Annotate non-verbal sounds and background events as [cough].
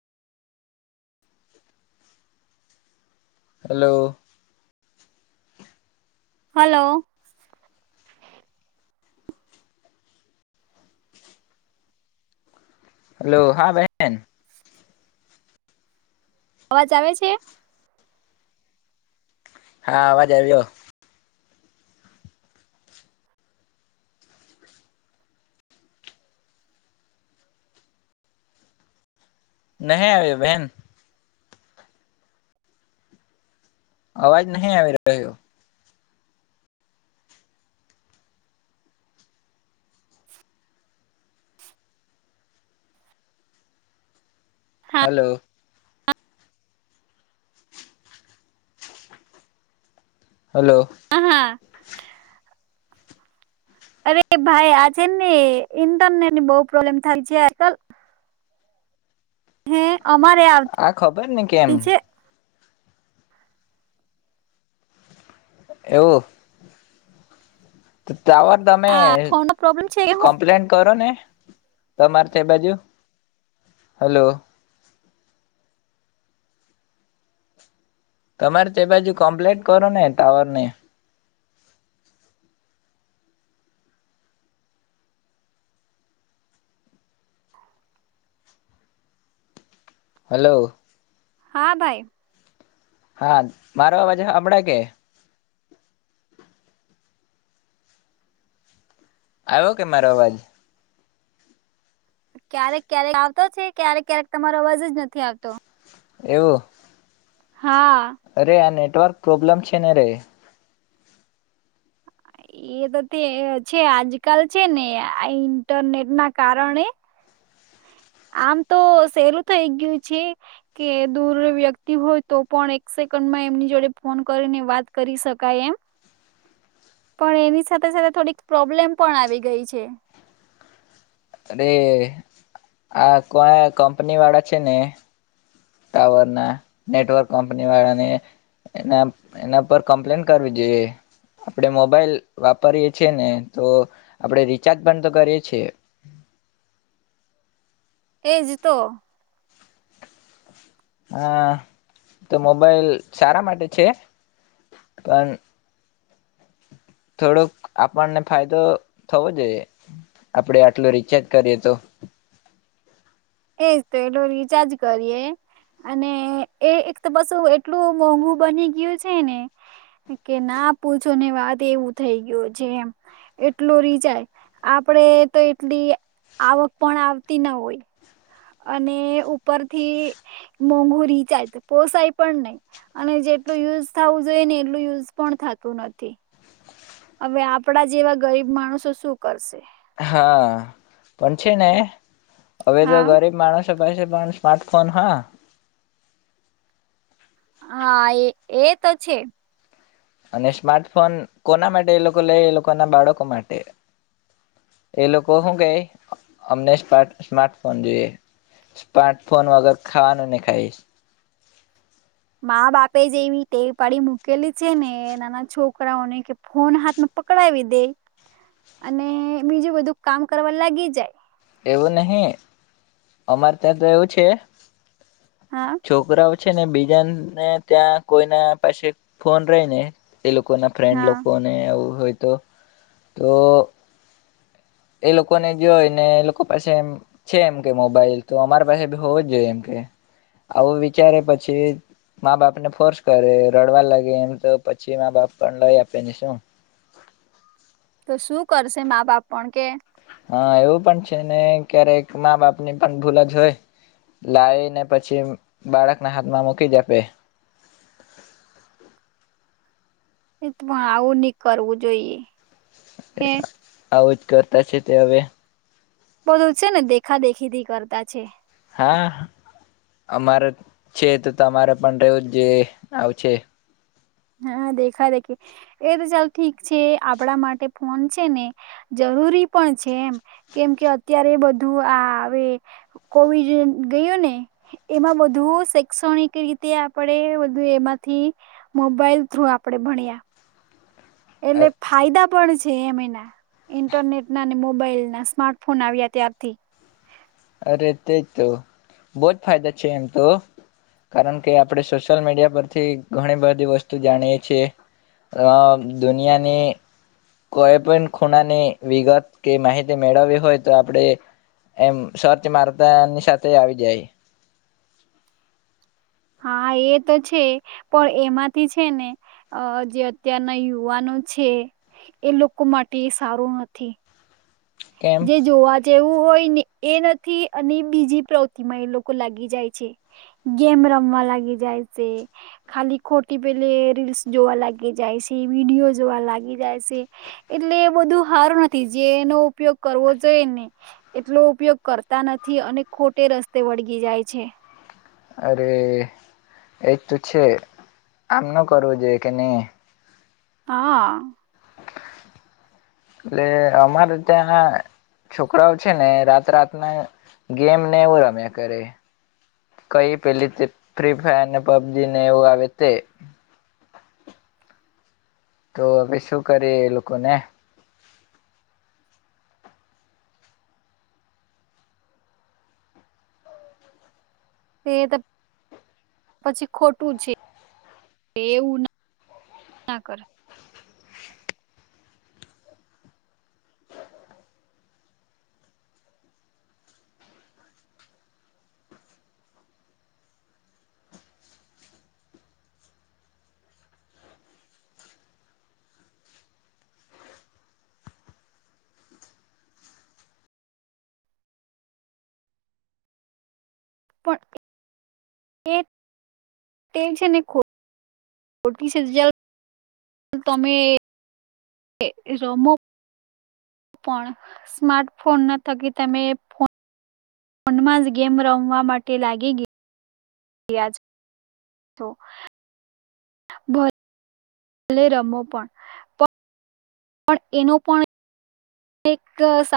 Hello. Hello. Hello હા બેહેન. અવાજ આવે છે? હા અવાજ આવ્યો. નહીં આવ્યો બહેન. અવાજ નહી આવી રહ્યો. હા હલો. હલો. હા, હા. અરે ભાઈ આજે ને ઇન્ટરનેટની બહું પ્રોબ્લેમ થાય છે આજ કલ. હ. અમારે આ ખબર ને કેમ આવતી છે. એવું તો. તાવર તમે આ ફોન નો પ્રોબ્લેમ છે કે હું કમ્પ્લેન કરો ને તમારે છે બાજુ હલો તમારે તે બાજુ કમ્પ્લીટ કરો ને ટાવર ને હલો. હા ભાઈ હા બારવા વાજે આપણા કે આવ્યો કે મારો અવાજ ક્યારેક ક્યારેક આવતો છે ક્યારેક ક્યારેક તમારો અવાજ જ નથી આવતો. એવું. હા. અરે આ નેટવર્ક પ્રોબ્લેમ છે ને રે એ તો તે છે આજકાલ છે ને આ ઇન્ટરનેટ ના કારણે આમ તો સહેલું થઇ ગયું છે કે દૂર વ્યક્તિ હોય તો પણ એક સેકન્ડમાં એમની જોડે ફોન કરીને વાત કરી શકાય એમ પણ એની સાથે સાથે થોડીક પ્રોબ્લેમ પણ આવી ગઈ છે. અરે આ કોયા કંપની વાળા છે ને ટાવરના નેટવર્ક કંપની વાળાને એના એના પર કમ્પ્લેન કરવી જોઈએ આપણે મોબાઈલ વાપરીએ છેએ ને તો આપણેે રિચાર્જ પણ તો કરીએ છે. એ જ તો હા તો મોબાઈલ સારા માટે છે પણ થોડોક આપણને ફાયદો થવો જોઈએ આપડે આટલું રિચાર્જ કરીએ તો એજ તો એટલો રિચાર્જ કરીએ અને એ એક તો પસું એટલું મોંઘું બની ગયું છે ને કે ના પૂછો ને વાત એવું થઈ ગયું છેમ એટલો રિચાર્જ આપડે તો એટલી આવક પણ આવતી ના હોય અને ઉપરથી મોંઘુ રીચાર્જ પોસાય પણ નહી અને જેટલું યુઝ થવું જોઈએ ને એટલું યુઝ પણ થતું નથી. હવે આપડા જેવા ગરીબ માણસો શું કરશે? હા પણ છે ને હવે તો હા ગરીબ માણસ પ [unintelligible] સ્માર્ટફોન હા હા એ એ તો છે. અને સ્માર્ટફોન કોના માટે એ લોકો લે એ લોકો ના બાળકો માટે એ લોકો શું કહે અમને સ્માર્ટફોન જોઈએ સ્માર્ટફોન વગર ખાવાનું નને ખાઈશ. મા બાપે જે એવી ટેવ પાડી મૂકેલી છે ને નાના છોકરાઓને ફોન હાથમાં પકડાવી દે અને બીજું બધું કામ કરવા લાગી જાય. એવું નહિ અમારે ત્યાં તો એવું છે. હા છોકરાઓ છે ને બીજા ને ત્યાં કોઈના પાસે ફોન રહી ને એ લોકો ના ફ્રેન્ડ હા લોકો ને એવું હોય. તો તો એ લોકોને જોઈ ને એ લોકો પાસે એમ છે એમ કે મોબાઈલ તો અમારા પાસે હોવો જ જોઈએ એમ કે આવું વિચારે પછી મા બાપને ફોર્સ કરે રડવા લાગે એમ તો પછી મા બાપ પણ લઈ આપે ને શું તો શું કરશે મા બાપ પણ કે હા એવું પણ છે ને ક્યારેક મા બાપ ની પણ ભૂલ જ હોય લાવી ને પછી બાળકના હાથમાં મૂકી જ આપે એ તો પણ આવું નહી કરવું જોઈએ. ઓ કે. આવું જ કરતા છે તે હવે બધું છે ને દેખા દેખી થી કરતા છે. હા, અમારે છે તો તમારે પણ રહેવું જ જે આવ છે. હા દેખા-દેખી, એ તો ચાલ ઠીક છે. આપણા માટે ફોન છે ને જરૂરી પણ છે એમ, કેમ કે અત્યારે બધું આ આવે કોવિજન ગયું ને એમાં બધું શૈક્ષણિક રીતે આપણે બધું એમાંથી મોબાઈલ થ્રુ આપણે ભણ્યા. એટલે ફાયદા પણ છે એમ એના. ઇન્ટરનેટ ના ને મોબાઈલ ના સ્માર્ટફોન આવ્યા ત્યારથી. અરે તે જ તો, બહુ જ ફાયદા છે એમ તો, કારણ કે આપણે સોશિયલ મીડિયા પરથી ઘણી બધી વસ્તુ જાણીએ છીએ. અહ દુનિયાની કોઈ પણ ખૂણાની વિગત કે માહિતી મેળવવી હોય તો આપણે એમ સર્ચ મારતાની સાથે આવી જાય. હા એ તો છે, પણ એમાંથી છે ને અહ જે અત્યારના યુવાનો છે એ લોકો માટે એ સારું નથી. કેમ જે જોવા જેવું વું હોય ને એ નથી, અને બીજી પ્રવૃતિ માં એ લોકો લાગી જાય છે. ગેમ રમવા લાગી જાય છે, ખાલી ખોટી પેલી રીલ્સ જોવા લાગી જાય છે, વિડીયો જોવા લાગી જાય સે, એટલે એ બધું હારું નથી જે એનો ઉપયોગ કરવો જોઈએ ને એટલો ઉપયોગ કરતા નથી, અને ખોટે રસ્તે વળગી જાય છે. અરે એજ તો છે. આમ ન કરવું જોઈએ કે નહી હા એટલે અમારે ત્યાં છોકરાઓ છે ને રાત રાત ના ગેમને એવું રમે્યા કરે કઈ પેલી ફ્રી ફાયર ને પબજી ને એવું આવે તે તો અવે શું કરીએ એ લોકોને એ પછી ખોટું છે એવું ના કરે [inaudible] તે તેટે છે ને ખુશ સ તમે રમો. પણ સ્માર્ટફોન ન થકી તમે ફોનમાં જ ગેમ રમવા માટે લાગી ગયા જ તો ભલે ભલે રમો પણ પણ પણ એનું પણ એક